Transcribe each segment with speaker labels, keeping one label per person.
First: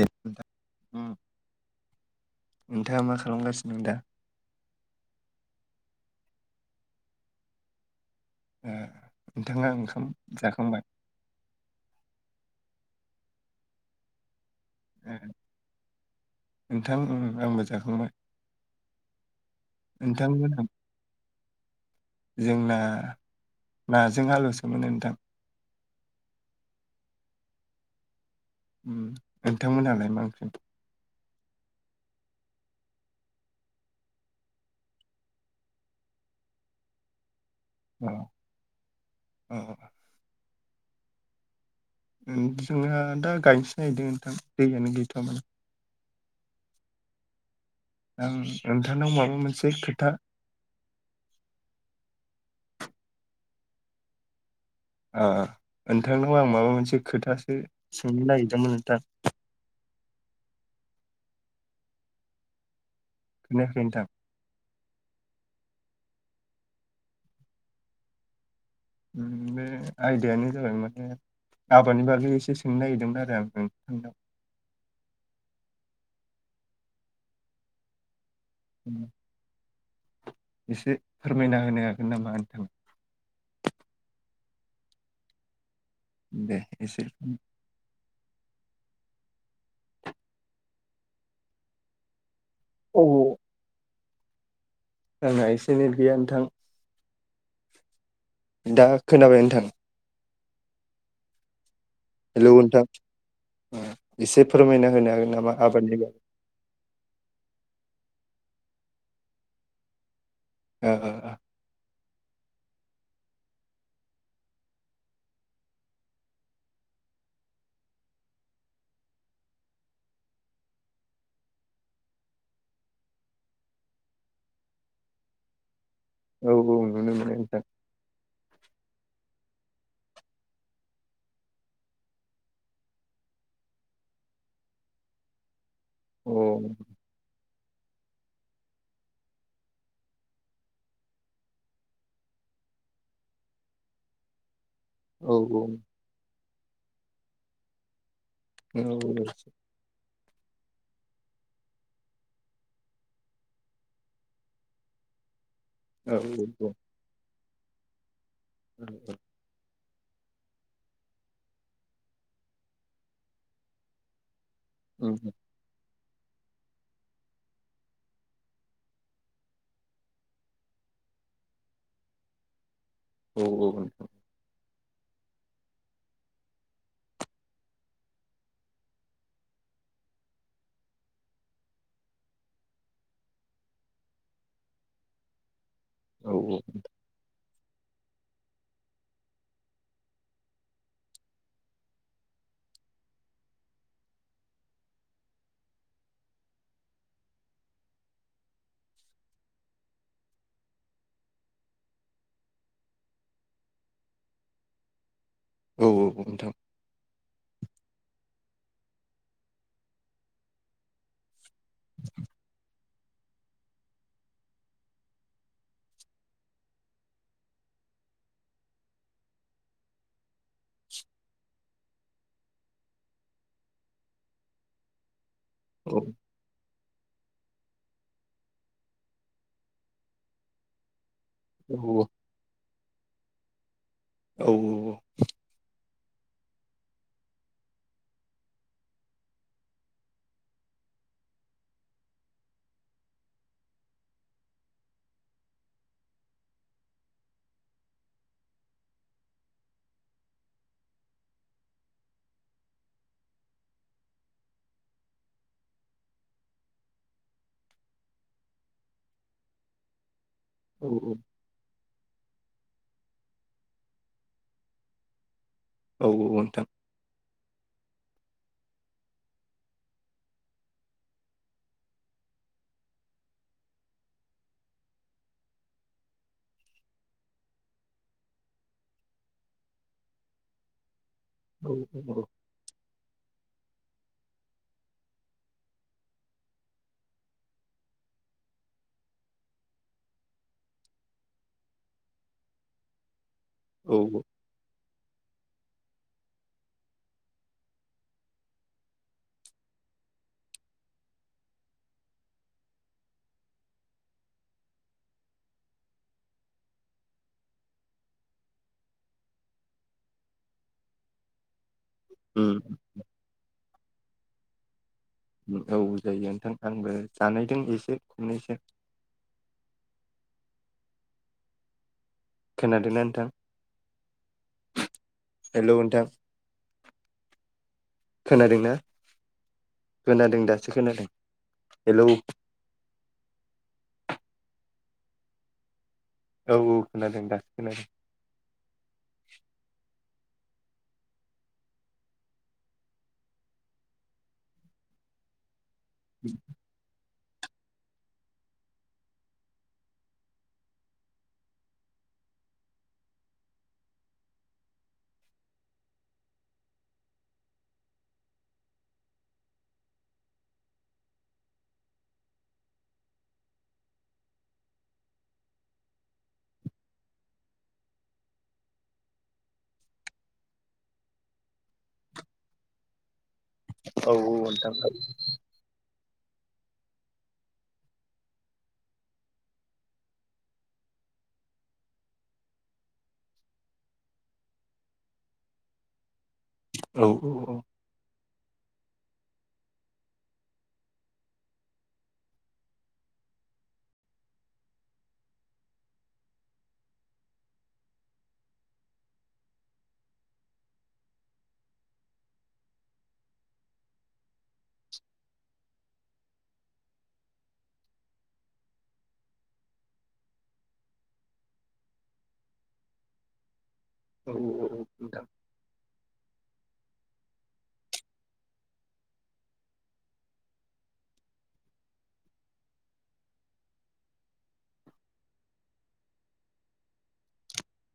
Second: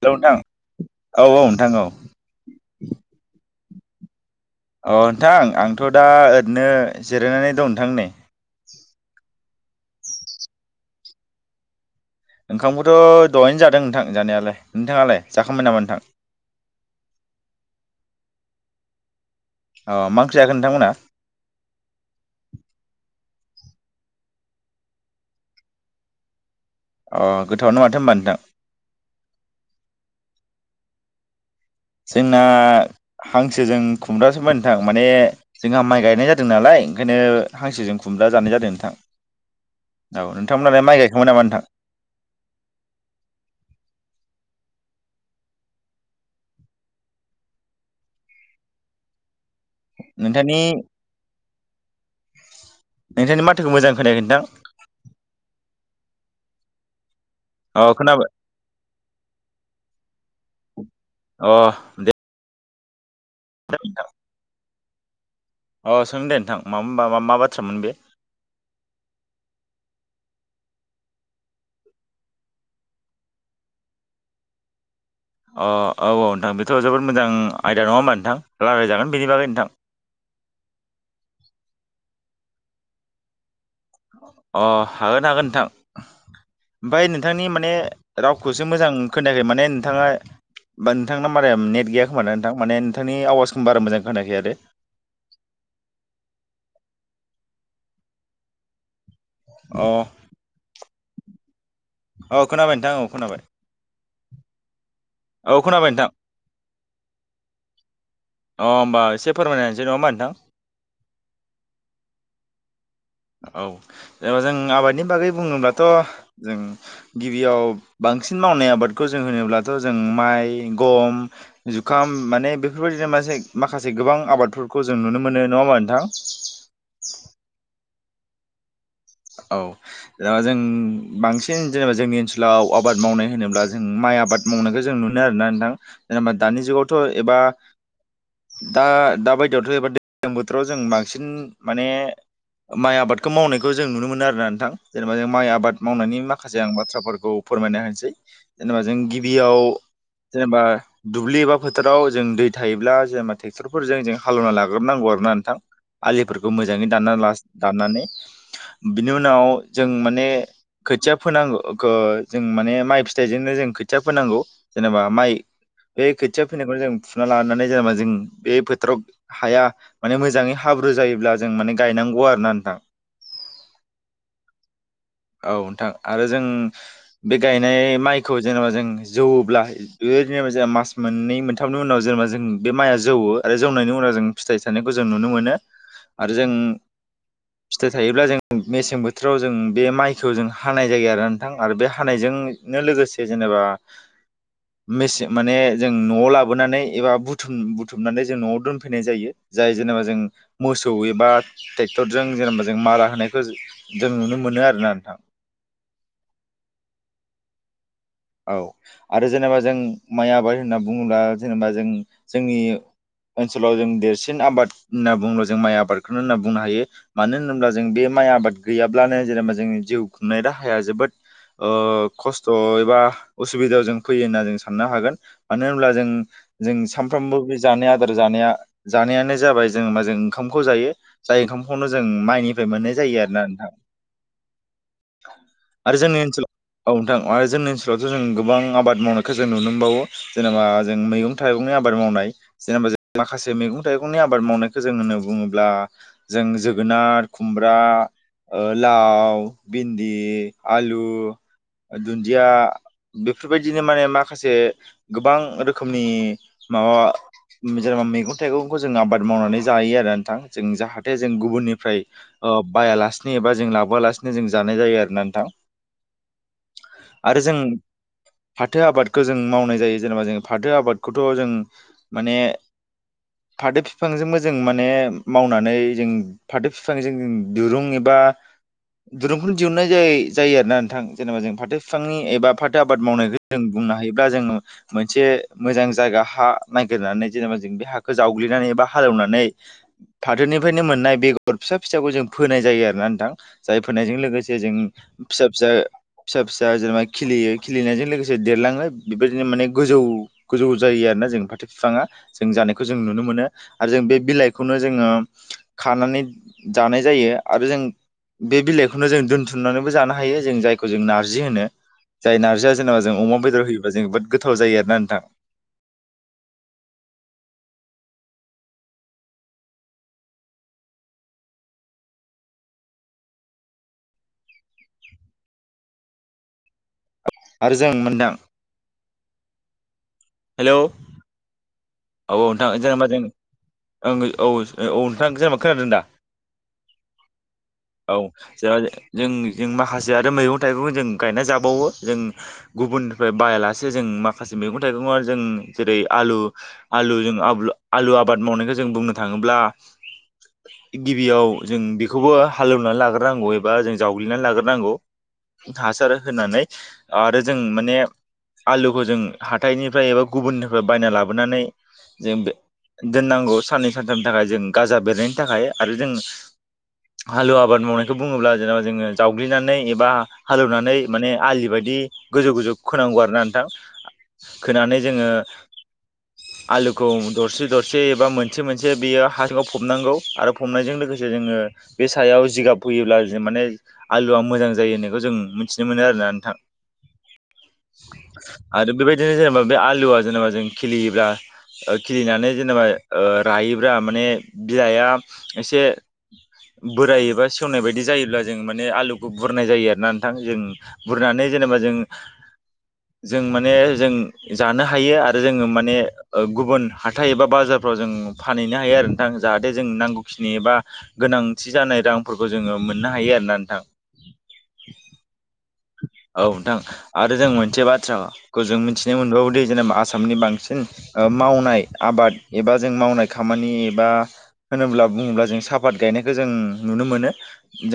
Speaker 1: ए
Speaker 2: hello नोंथां
Speaker 1: उम
Speaker 2: औ औ नोंथां औ
Speaker 1: नोंथाङा मा खालामगासिनो दं दा।
Speaker 2: अ नोंथां आंथ' दा ओरैनो जिरायनानै दं नोंथां नै
Speaker 1: नोंथाङा ओंखाम जाखांबाय
Speaker 2: ओंखामखौथ' दहायनो जादों नोंथां जानायालाय
Speaker 1: ओ
Speaker 2: नोंथाङालाय जाखांबाय नामा नोंथां।
Speaker 1: नोंथां उम
Speaker 2: अ मा ओंख्रि जाखो
Speaker 1: नोंथांमोना जोंना नाजों आलु सोम मोनो नोंथां
Speaker 2: अ गोथावानो माथो होनबा नोंथां
Speaker 1: उम नोंथांमोनहालाय मा ओंख्रिमोन।
Speaker 2: जोंना हांसो जों खुमब्रासोमोन नोंथां माने जोंहा माइ गायनाय जादों नालाय ओंखायनो हांसोजों
Speaker 1: अ
Speaker 2: खुमब्रा जानाय जादों नोंथां
Speaker 1: अ
Speaker 2: औ नोंथांमोनालाय माइ गायखांबाय नामा नोंथां।
Speaker 1: जोंहा दा गायनोसै नायदों नोंथां दैयानो गैथ'व माल आं नोंथांनाव माबा मोनसे खोथा
Speaker 2: नोंथांनि नोंथांनि माथोखौ मोजां खोनायाखै नोंथां।
Speaker 1: ओ ओ नोंथांनाव आं माबा मोनसे खोथासो
Speaker 2: अ
Speaker 1: सोंनो
Speaker 2: खोनाबाय
Speaker 1: नागिरदोंमोन नोंथां।
Speaker 2: अ दे
Speaker 1: खोनायाखै नोंथां
Speaker 2: औ सों दे नोंथां मा मा बाथ्रामोन बे।
Speaker 1: बे आयदायानो जाबाय माने। आबादनि बागै एसे सोंनो नागिरदोंमोन आरो आं नोंथांनाव।
Speaker 2: अ औ औ नोंथां बेथ' जोबोद मोजां आयदा नङा होमबा नोंथां रायज्लायजागोन बेनि बागै नोंथां।
Speaker 1: एसे फोरमायना होनो हागोन नामा नोंथां
Speaker 2: अ हागोन हागोन नोंथां
Speaker 1: दे एसे
Speaker 2: ओमफ्राय नोंथांनि माने राव खौसो मोजां खोनायाखै माने नोंथाङा बा नोंथां मारै नेट गैया खोमा ने नोंथां माने नोंथांनि आवाजखौनो बारा मोजां खोनायाखै आरो
Speaker 1: आंहा एसेनो गैया नोंथां दा खोनाबाय नोंथां
Speaker 2: अ औ खोनाबाय नोंथां औ खोनाबाय
Speaker 1: एसे फोरमायना होनो हागोन नामा
Speaker 2: औ खोनाबाय
Speaker 1: आबादनि
Speaker 2: नोंथां अ होमबा एसे फोरमायनोसै नङामा नोंथां?
Speaker 1: ओ ओ ओ
Speaker 2: औ जेनेबा जों आबादनि बागै बुङोब्लाथ' जों गिबियाव बां बांसिन मावनाय आबादखौ जों होनोब्लाथ' जों माइ गम जुखाम माने बेफोरबायदि जों। मोनसे माखासे गोबां आबादफोरखौ जों नुनो मोनो नङा होमबा नोंथां।
Speaker 1: औ औ नुनो मोनो नोंथां।
Speaker 2: औ जेनेबा जों बांसिन जेनेबा जोंनि ओनसोलाव आबाद मावनाय होनोब्ला जों माइ माइ आबाद मावनायखौ जों नुनो आरो ना नोंथां जेनेबा
Speaker 1: अ औ
Speaker 2: दानि जुगावथ' एबा। दा दा बायदियावथ' एबा दैज्लां बोथोराव जों बांसिन माने। माइ आबादखौ मावनायखौ जों नुनो मोनो आरोना नोंथां
Speaker 1: औ
Speaker 2: जेनेबा जों माइ आबाद मावनायनि माखासे आं बाथ्राफोरखौ फोरमायना होनोसै जेनेबा जों गिबियाव जेनेबा दुब्लि एबा फोथाराव जों दै थायोब्ला जेनेबा ट्रेक्टरफोरजों जों हालेवना लाग्रोबोनांगौ आरो [unintelligible] आलिफोरखौ मोजाङै दान ला दनानै बिनि उनाव जों माने खोथिया फोनांगो गो जों माने माइ फिथाइजोंनो जों खोथिया फोनांगौ। जेनेबा माइ। बे खोथिया फैनायखौनो जों फुना लानानै जेनेबा जों बे फोथाराव हाया माने मोजाङै हाब्रु जायोब्ला जों माने गायनांगौ आरो ना नोंथां
Speaker 1: औ औ नोंथां।
Speaker 2: औ नोंथां आरो जों बे गायनाय माइखौ जेनेबा जों जौवोब्ला। जेनबा ज मास मोननै मोनथामनि उनाव जेनेबा जों बे माइआ जौवो आरो जौनायनि उनाव जों फिथाइ थानायखौ जों नुनो मोनो। आरो जों फिथाइ थायोब्ला जों मेसें बोथोराव जों बे माइखौ जों हानाय जायो आरो नोंथां आरो बे हानायजोंनो लोगोसे जेनेब। एबा मेसे माने जों न'आव लाबोनानै एबा बुथुम बुथुमनानै जों न'आव दोनफैनाय जायो। जाय जेनेबा जों मोसौ एबा ट्रेक्टर जों जेनेबा जों मारा होनाय। बे जों नुनो मोनो आरोना नोंथां।
Speaker 1: औ औ नोंथां
Speaker 2: औ आरो जेनेबा जों माइ आबाद होनना बुङोब्ला जेनेबा जों जोंनि ओनसोलाव जों देरसिन आबाद होनना बुोब्ला जों माइ आबादखौनो होनना बुंनो हायो मानो होनोब्ला जों बे। माइ आबाद गैयाब्लानो जेनेबा जोंनि जिउ खुंनाय राहाया जोबोद ओ खस्थ' एबा उसुबिदायाव जों फैयो होनना जों साननो हागोन मानो होनब्ला जों जों सामफ्रामबो बे जानाय आदार जानाया जानायानो जाबाय जों मा जों ओंखामखौ जायो। जाय ओंखामखौनो जों माइनिफ्राय मोननाय जायो आरो ना नोंथां।
Speaker 1: औ औ।
Speaker 2: आरो जोंनि ओनसोलाव औ नोंथां आरो जोंनिओ बेयावथ' जों गोबां आबाद मावनायखौ जों नुनो मोनबावो जेनेबा जों मैगं थाइगंनि आबाद मावनाय जेनेबा। माखासे मैगं थाइगंनि आबाद मावनायखौ जों होननानै बुङोब्ला जों जोगोनार खुमब्रा ओ लाव भिन्दि आलु दुन्दिया। बेफोरबायदिनो माया माखासे गोबां रोखोमनि माबा जेनेबा मैगं थाइगंखौ जों आबाद मावनानै जायो आरो नोंथां जों
Speaker 1: औ
Speaker 2: जाहाथे
Speaker 1: उम
Speaker 2: जों गुबुननिफ्राय ओ बायालासिनो एबा जों लाबोआलासिनो जों जानाय जायो आरो ना नोंथां।
Speaker 1: औ औ नोंथां।
Speaker 2: आरो जों
Speaker 1: [inaudible]
Speaker 2: फाथो आबादखौ जों मावनाय जायो जेनेबा जों फाथो आबादखौथ' जों माने फाथो बिफांजोंबो जों माने मावनानै जों फाथो बिफांजों जों दिरुं एबा दिरुंखौ दिहुननाय जायोना नोंथां जेनेबा जों
Speaker 1: औ नोंथां औ
Speaker 2: फाथो
Speaker 1: नोंथां
Speaker 2: बिफांनि
Speaker 1: औ
Speaker 2: एबा आबाद मावनायखौ जों बुंनो हायोब्ला जों मोनसे मोजां जायगा हा नागिरनानै जेनेबा जों बे हाखौ जावग्लिनानै एबा हालेवनानै फाथोनिफ्रायनो मोननाय बेगर फिसा फिसाखौ जों फोनाय जायो आर ना नोंथां?
Speaker 1: औ
Speaker 2: जायफोरनायजों लोगोसे जों फिसा फिसा फिसा फिसा जेनेबा नङाबा खिलियो खिलिनायजों लोगोसे देरलाङो बेबायदिनो माने गोजौ गोजौ जायो आरोना जों फाथो बिफाङा जों जानायखौ जों नुनो मोनो आरो जों बे बिलाइखौनो जोंङो खानानै जानाय जायो। जायो आरो जों बे बिलाइखौनो जों दोनथुमनानैबो जानो हायो जों जायखौ जों नार्जि होनो। जाय
Speaker 1: उम
Speaker 2: नारजिया जेनबा ज अमा बेदर होयोबला जों गोथाव जायो आरो ना?
Speaker 1: गोथाव जायो नोंथां आंबो जानायदों एसे खमनैसो। खोनादोंना नोथां हेलौ नोथां
Speaker 2: आरो जों मोनदां
Speaker 1: खोनादों दासो
Speaker 2: हेलौ
Speaker 1: खोनादों।
Speaker 2: औ औ नोंथां जेनेबा जों ओ औ औ नोंथां जेनेबा खोनादों दा?
Speaker 1: औ खोनादों दासो खोनादों
Speaker 2: औ जेरै जों माखासे ज आरो मैगं थाइगं जों गायना जाबावो जों गुबुननिफ्राय बायालासे जों माखासे मैगं थाइगं ओ जों जेरै आलु आलु जों आबलु आलु आबाद मावनायखौ जों बुंनो थांङोब्ला गिबियाव जों बेखौबो हालेवनानै लाग्रोनांगौ एबा जों जावग्लिनानै लाग्रोनांगौ। हासार होनानै आरो जों माने आलुखौ जों हाथाइनिफ्राय एबा गुबुननिफ्राय बायना लाबोनानै जों बे दोननांगौ साननै सानथामनि थाखाय जों गाजा बेरनायनि थाखाय आरो जों हालव आबाद मावनायखौ बुङोब्ला जेनेबा जोङो जावग्लिनानै एबा हालेवनानै माने आलि बायदि बिदि गोजौ गोजौ खोनांगौ आरोना नोंथां
Speaker 1: औ नोंथां
Speaker 2: खोनानै जोङो। आलुखौ दरसे दरसे एबा मोनसे मोनसे बेयो हा सिंङाव फबनांगौ आरो फबनायजों लोगोसे जोङो बे सायाव जिगाब फयोब्ला जों माने आलुआ मोजां जायो होननायखौ जों मिथिनो मोनो आरोना नोंथां।
Speaker 1: औ औ औ।
Speaker 2: आरो बेबायदिनो जेनेबा बे आलुआ जेनेबा जों खिलियोब्ला ओ खिलिनानै जेनेबा ओ रायोब्ला माने बिलाइआ एसे बोरायोबा सेवनाय बायदि जायोब्ला जों माने आलुखौ बुरनाय जायो आरोना नोंथां जों बुरनानै जेनेबा जों जों माने जों जानो हायो आरो जोंङो माने ओ गुबुन हाथाय एबा बाजारफ्राव जों फानहैनो हायो आरो ना जाहाथे जों नांगौखिनि एबा गोनांथि जानाय रांफोरखौ जोंङो मोननो हायो आरोना नोंथां।
Speaker 1: औ औ औ औ नोंथां।
Speaker 2: औ नोंथां आरो जों मोनसे बाथ्राखौ जों मिथिनो मोनबावोदि जेनेबा आसामनि बांसिन मावनाय आबाद एबा जों मावनाय खामानि एबा होनोब्ला बुंङोब्ला जों साफात गायनायखौ जों नुनो मोनो।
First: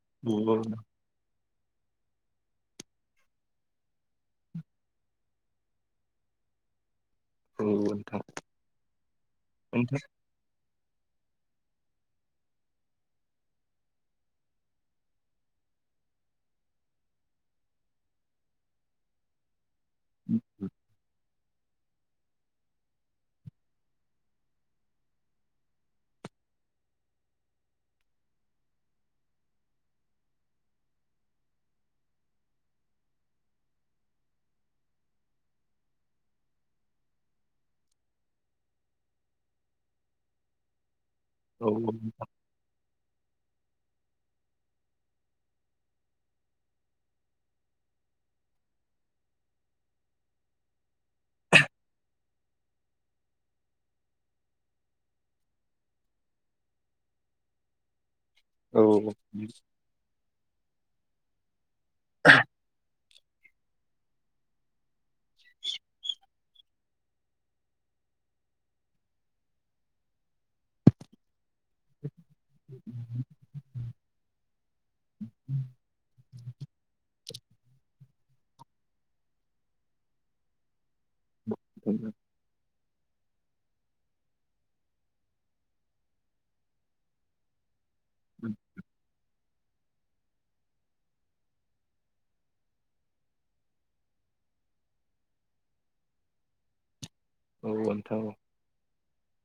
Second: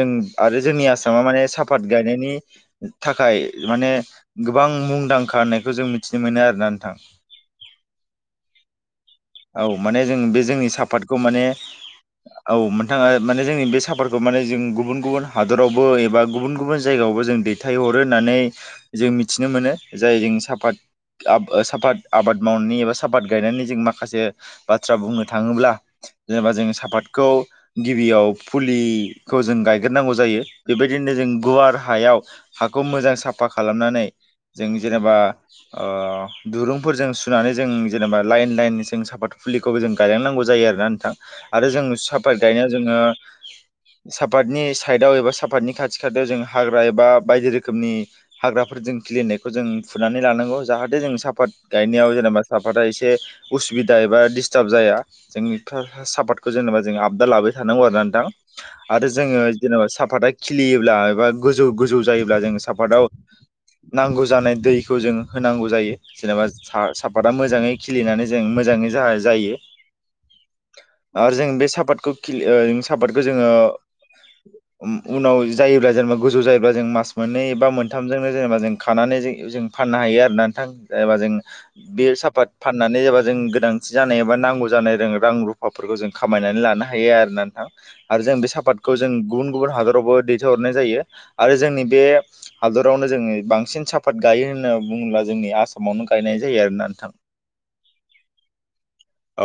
Speaker 2: जों आरो जोंनि आसामा माने सापात गायनायनि थाखाय माने गोबां मुंदांखा होननायखौ जों मिथिनो मोनो आरोना नोंथां।
Speaker 1: औ नोंथां औ नोंथां
Speaker 2: औ माने जों बे जोंनि साफातखौ माने औ नोंथाङा माने जोंनि बे साफातखौ माने जों गुबुन गुबुन हादरावबो एबा गुबुन गुबुन जायगायाव बो जों दैथाय हरो होननानै जों मिथिनो मोनो जाय जों सापात आब सापाद आबाद मावनानै एबा साफत गायनायनि जों माखासे बाथ्रा बुंनो थाङोब्ला जेनेबा जों साफातखौ गिबियाव फुलिखौ जों गायग्रोनांगौ जायो बेबायदिनो जों गुवार हायाव हाखौ मोजां साफा खालामनानै जों जेनेबा ओ दुरुंफोरजों सुनानै जों जेनेबा लाइन लाइन जों साफात फुलिखौबो जों गायलांनांगौ जायो आरोना नोंथां आरो जों
Speaker 1: औ
Speaker 2: सापात गायनायाव जोङो सापातनि साइदआव एबा सापातनि खाथि खाथियाव जों हाग्रा एबा बायदि रोखोमनि हाग्राफोरजों खिलिनायखौ जों फुनानै लानांगौ जाहाथे जों साफात गायनायाव जेनेबा बा साफादआ इसे उसुबिदा एबा डिस्टार्ब जाया जों सापादखौ जेनेबा जों आपदा लाबाय थानांगौ आरो नोंथां।
Speaker 1: औ
Speaker 2: आरो जोंङो जेनेबा साफाता खिलियोब्ला एबा गोजौ गोजौ जायोब्ला जोंङो सापातआव नांगौ जानाय दैखौ जों होनांगौ जायो जेनेबा सा-साफाता मोजाङै खिलिनानै जों मोजाङै जा-जायो।
Speaker 1: [inaudible]
Speaker 2: आरो जों बे सापातखो खिलि सापातखौ जोङो उ-उनाव जायोब्ला जेनेबा गोजौ जायो बा जों मास मोननै बा मोनथामजोंनो जेनेबा जों खानानै जो-जों फाननो हायो आरोना नोंथां जेनेबा जों बे साफात फाननानै जाबा जों गोनांथि जानाय एबा नांगौ जानाय रां रुफाफोरखौ जों खामायनानै लानो हायो आरो ना नोंथां आरो जों बे सापातखौ जों गुबुन गुबुन हादरावबो दैथाय हरनाय जायो। आरो जोंनि बे हादरावनो जोङो बांसिन साफात गायो होनना बुङोब्ला जोंनि आसामावनो गायनाय जायो आरोना नोंथां।
Speaker 1: औ नोथां औ।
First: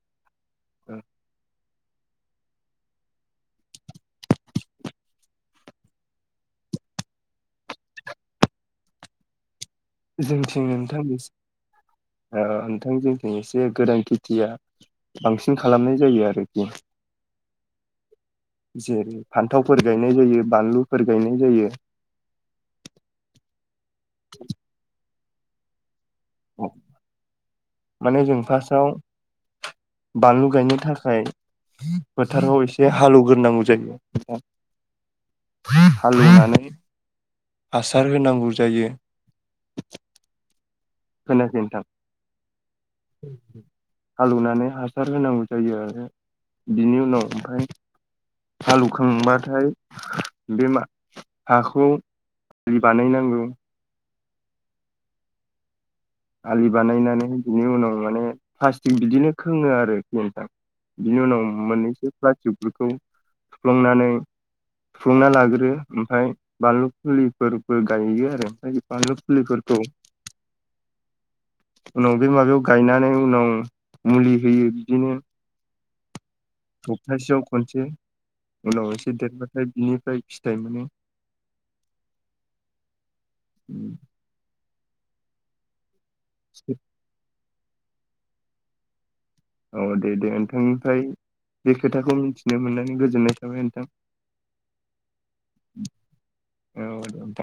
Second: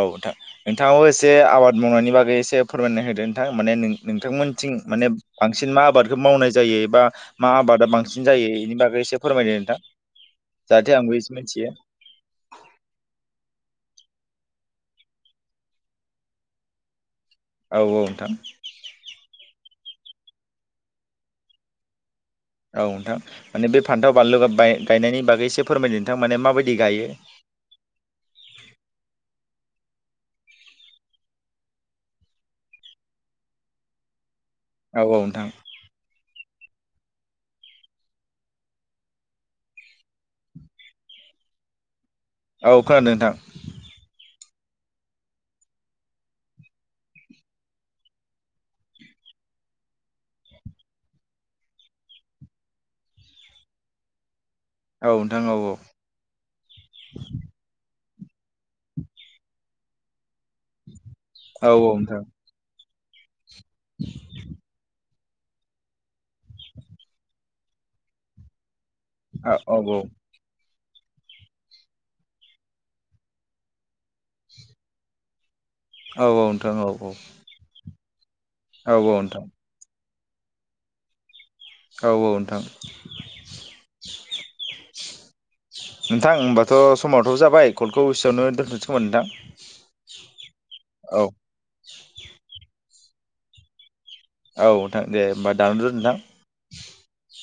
Speaker 2: औ नोंथां नोंथाङाबो एसे आबाद मावनायनि बागै एसे फोरमायना होदो नोंथां माने नो-नोंथांमोनथिं माने बांसिन मा आबादखौ मावनाय जायो एबा मा आबादा बांसिन जायो बेनि बागै एसे फोरमायदो नोंथां।
Speaker 1: जोंनिथिं
Speaker 2: जाहाथे
Speaker 1: नोंथां
Speaker 2: आंबो
Speaker 1: [unintelligible]
Speaker 2: एसे मिथियो
Speaker 1: ओ नोंथां जोंनिथिं एसे गोरान खे [unintelligible] बांसिन खालामनाय जायो आरोखि।
Speaker 2: औ औ नोंथां
Speaker 1: जेरै फान्थाव फोर गायनाय जायो बानलुफोर गायनाय जायो।
Speaker 2: औ नोंथां माने बे फान्थाव बानलु बाय गायनायनि बागै एसे फोरमायदो। नोंथां माने माबायदि गायो
Speaker 1: माने जों फार्स्टआव बानलु गायनो थाखाय फोथाराव एसे हाल एवग्रोनांगौ जायो
Speaker 2: औ औ नोंथां
Speaker 1: हालुनानै हासार होनांगौ जायो। खोनायासै नोंथां
Speaker 2: औ खोनादों नोंथां
Speaker 1: हालवनानै हासार होनांगौ जायो आरो बिनि उनाव ओमफ्राय हालौवखांबाथाय बे हाखौ [unintelligible] बानायनांगौ
Speaker 2: औ नोंथां औ औ
Speaker 1: आलि बानायनानै बिनि उनाव माने प्लास्टिक बिदिनो खोङो आरो पिन्थां बिनि उनाव
Speaker 2: औ औ
Speaker 1: मोननैसो
Speaker 2: नोंथां
Speaker 1: प्लास्टिकफोरखौ सुफ्लंनानै फुना लाग्रो ओमफ्राय बानलु फुलिफोरबो गायो आरो ओमफ्राय बांलु
Speaker 2: औ औ
Speaker 1: फुलिफोरखौ
Speaker 2: नोंथां औ
Speaker 1: उनाव बे माबायाव गायनानै उनाव मुलि होयो बिदिनो
Speaker 2: औ औ नोंथां
Speaker 1: सप्तासेयाव खनसे उनाव एसे देरबाथाय बिनिफ्राय फिथाइ मोनो
Speaker 2: औ औ नोंथां
Speaker 1: उम।
Speaker 2: नोंथां होमबाथ' समावथ' जाबाय कलखौ उसेयावनो दोनथ'सैयमोन नोंथां
Speaker 1: औ दे दे नोंथांनिफ्राय
Speaker 2: औ
Speaker 1: बे खोथाखौ मिथिनो मोननानै गोजोननाय थाबाय नोंथां
Speaker 2: औ नोंथां दे होमबा दानदो नोंथां
Speaker 1: औ दे नोंथां